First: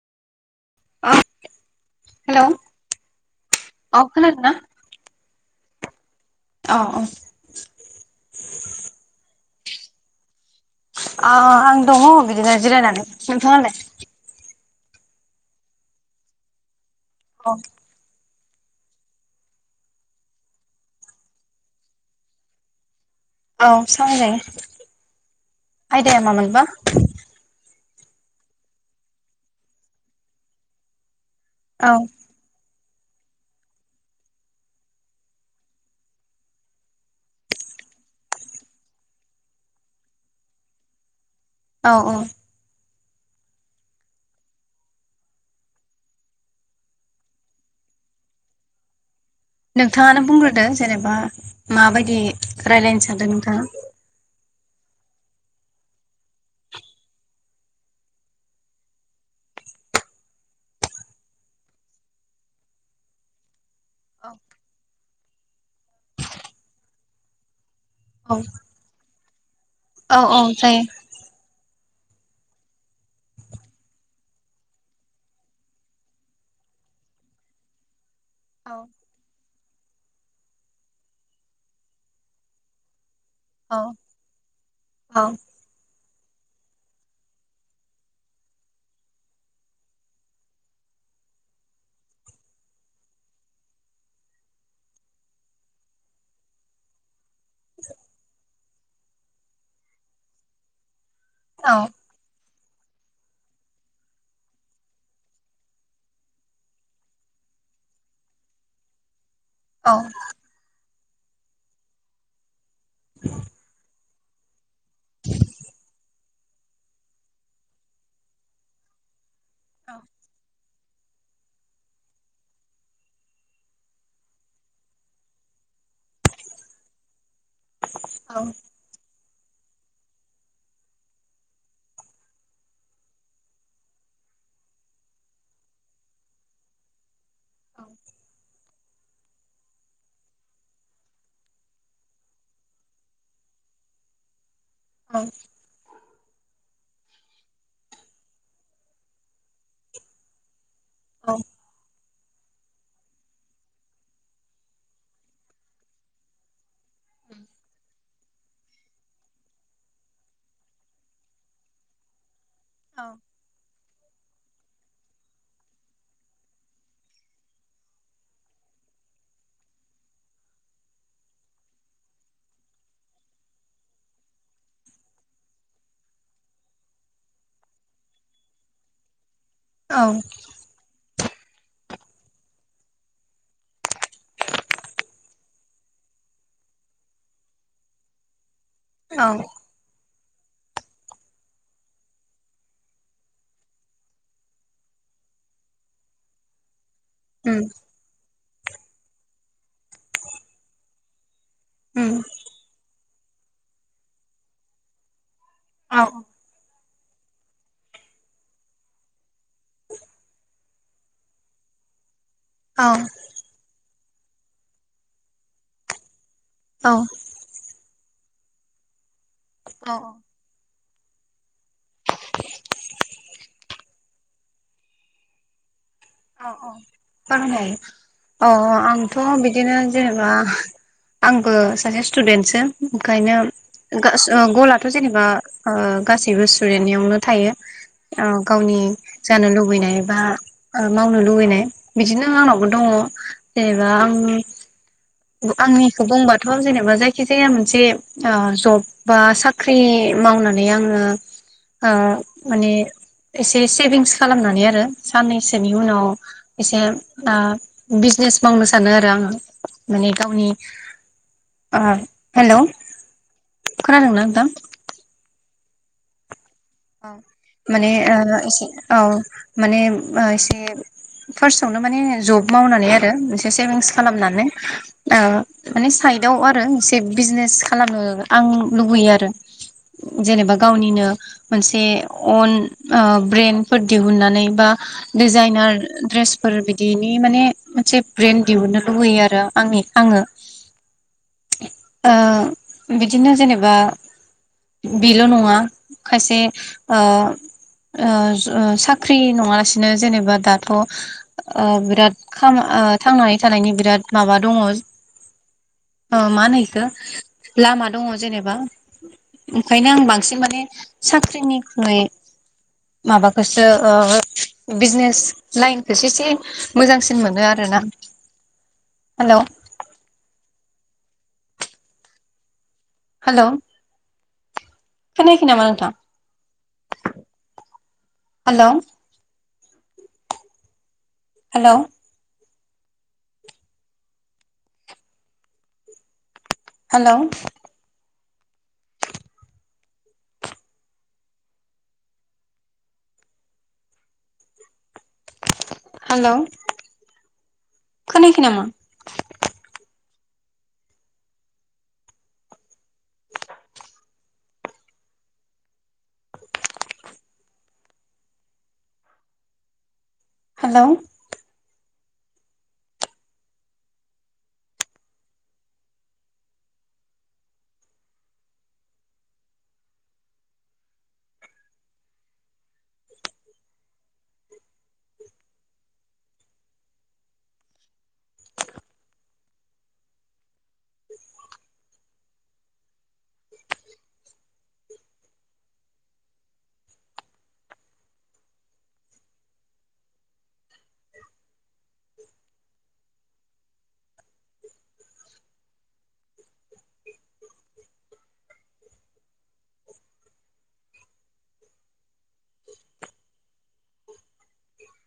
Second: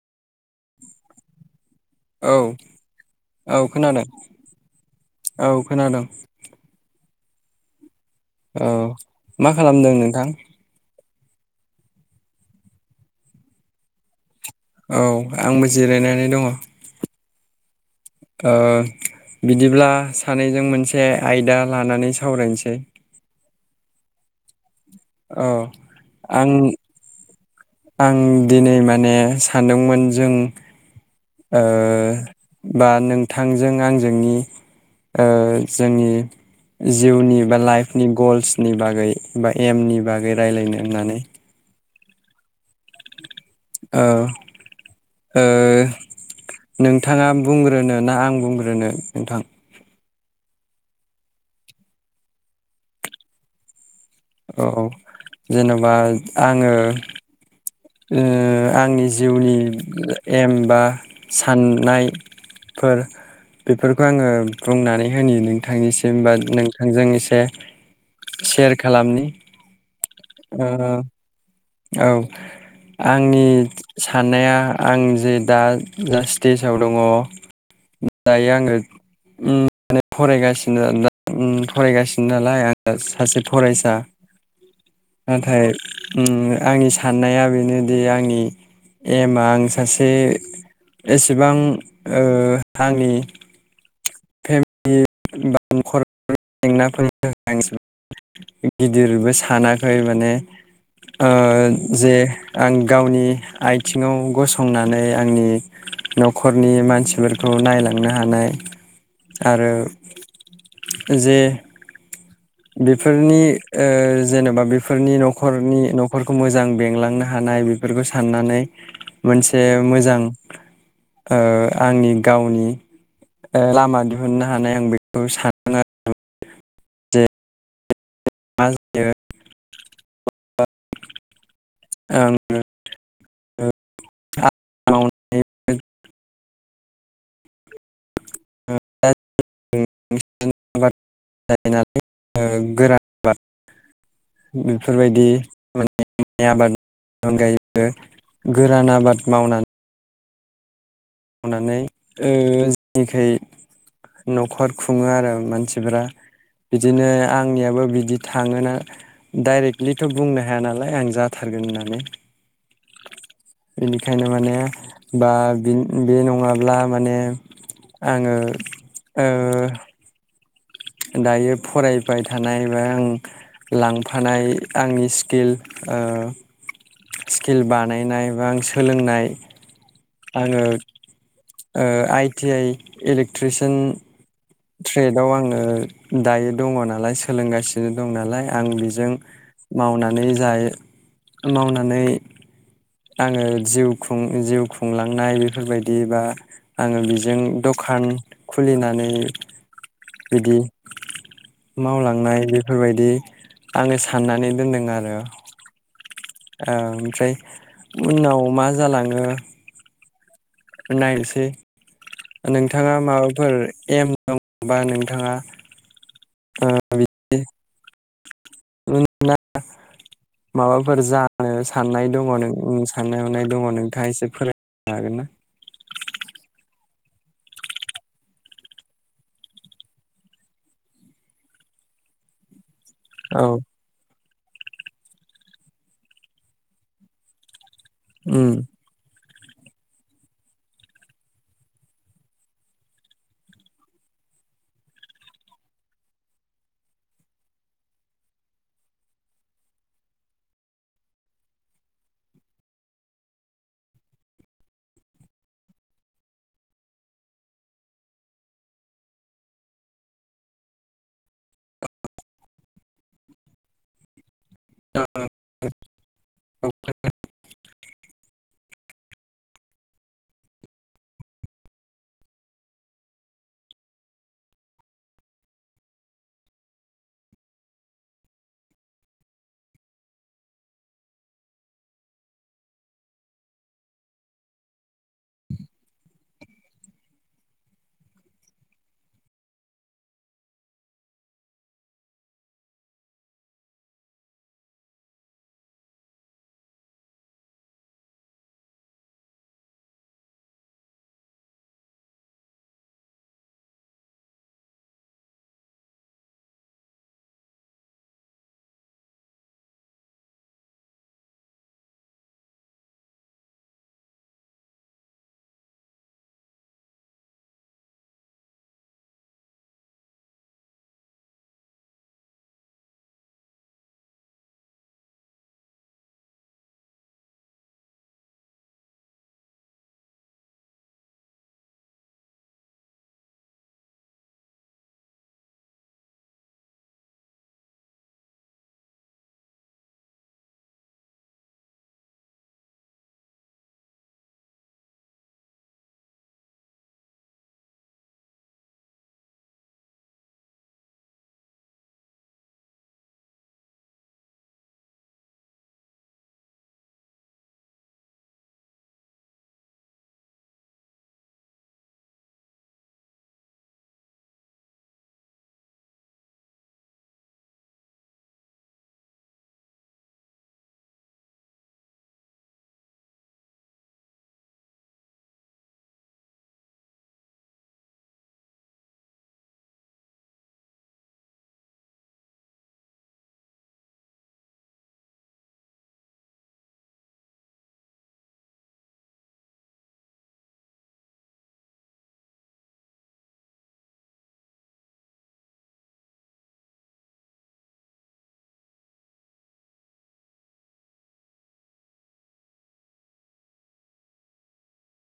औ हेलौ औ खोनादों। औ खोनादों। अ अ औ मा खालामदों नोंथां? अ आं दङ बिदिनो जिरायनानै नोंथाङालाय? औ आंबो जिरायनानै दङ। औ ओ बिदिब्ला सानैजों मोनसे आयदा लानानै सावरायनोसै। औ सावरायजायो औ आयदाया आं मामोनबा? आं दिनै माने सानदोंमोन जों ओ औ बा नोंथांजों आंजोंनि ओ जोंनि जिउनि बा लाइफनि गल्सनि बागै बा एमनि बागै रायजलायनो होननानै। औ औ औ ओ नोंथाङा बुंग्रोनो ना आं बुंग्रोनो नोंथां? नोंथाङानो बुंग्रोदो जेनेबा माबायदि राय्लायनो सानदों नोंथाङा। औ जेन'बा आङो ओ आंनि जिउनि एम बा साननाय फोर बेफोरखौ आङो औ बुंनानै होनि नोंथांनिसिम बा नोंथांजों एसे औ सेयार खालामनि औ औ ओ जायो। औ आंनि साननाया आं जे दा जा स्टेजाव दङ [inaudible] दायो औ आङो उम माने फरायगासिनो उ फरायगासिनो नालाय आं सासे औ फरायसा औ नाथाय आंनि साननाया बेनोदि आंनि एमआ आं सासे एसेबां आंनि फेमिलि बा नखर जेंनाफोरनि [unintelligible] गिदिरबो सानाखै माने ओ औ जे आं गावनि आथिङाव गसंनानै आंनि न'खरनि मानसिफोरखौ नायलांनो हानाय औ आरोे जे बेफोरनि ओ जेनेबा बेफोरनि न'खरनि न खरखौ मोजां बेंलांनो हानाय बेफोरखौ साननानै मोनसे मोजां ओ आंनि गावनि लामा दिहुननो हानाय आं बेखौ सानदों आ औ मा जायो आङो [unintelligible] औ ओ दा जों सिजोन आबाद गायो नालाय ओ गोरान आबाद बेफोरबायदि [inaudible] आबादनि अनगायैबो गोरान आबाद मावनानै मावनानै ओ जोंनिखै न'खर खुङो आरो मानसिफोरा बिदिनो आंनियाबो बिदि थाङोना डाइरेक्टलिथ' बुंनो हाया नालाय आं जाथार गोन होननानै। औ बेनिखायनो माने बा बि बे नङाब्ला माने आङो ओ दायो फरायबाय थानाय बा आं लांफानाय आंनि स्किल ओ स्किल बानायनाय बा आं सोलोंनाय औ आङो आइ टि आइ इलेक्ट्रिसियान ट्रेदाव आङो दायो दङ नालाय सोलोंगासिनो दं नालाय आं बेजों औ मावनानै जायो मावनानै आङो जिउ खुं जिउ खुंलांनाय बेफोरबायदि बा आङो बिजों उम दखान खुलिनानै बिदि उम मावलांनाय बेफोरबायदि आङो साननानै दोनदों आरो औ ओ ओमफ्राय उनाव मा जालाङो नायनोसै औ नोंथाङा माबाफोर एम दङबा नोंथाङा ओ औ बिदि औ माबा फोर जानो साननाय दङ नों साननाय हनाय दङ नोंथाङ एसे फोर जागोना औ औ फोर हायो औ आंथ' बिदिनो जेनेबा आंबो सासे स्टुदेन्टसो ओंखायनो औ गा गलाथ' जेनेबा गासैबो स्टुन्देटनियावनो थायो ओ उम गावनि जानो लुबैनाय बा ओ मावनो लुुबैनाय बिदिनो आंनावबो दङ जेनेबा आं आंनिखौ बुंबाथ' जेनेबा जायखि जाया मोनसे जब बा साख्रि मावनानै आङो ओ माने एसे सेभिंस खालामनानै आरो साननै साननैसोनि उनाव एसे ओ बिजनेस मावनो सानो आरो आङो माने गावनि ओ हेल' खोनादों ना नोंथां औ औ माने एसे औ माने एसे फार्स्टआवनो माने जब मावनानै आरो मोनसे सेभिंस खालामनानै ओ माने साइ सायदाव आरो एसे बिजनेस खालामनो आं लुबैयो आरो जेनेबा गावनिनो मोनसे अन ब्रेन्डफोर दिहुनन्नानै बा डिजाइनार दड्रेस फोर बिदिनि माने मोनसे ब्रेेन दिहुननो लुुबैयो आरो आंनि आङो ओ बिदिनो जेनेबा बेल' नङा खायसे ओ साख्रि नङालासिनो जेनेबा दाथ' ओ बिराद खाम ओ थांनानै थानायनि बिराद माबा दङ ओ मा होनो इखो लामा दङ जेनेबा ओंखायनो आं बांसिन माने साख्रिनिख्रुइ माबाखौसो ओ बिजनेस लाइनखौसो एसे मोजांसिन मोनो आरोना हेल' हेल' खोनायाखै नामा मानथा हेल' हेल' हेल' हेल' खोनायख नामा हेल'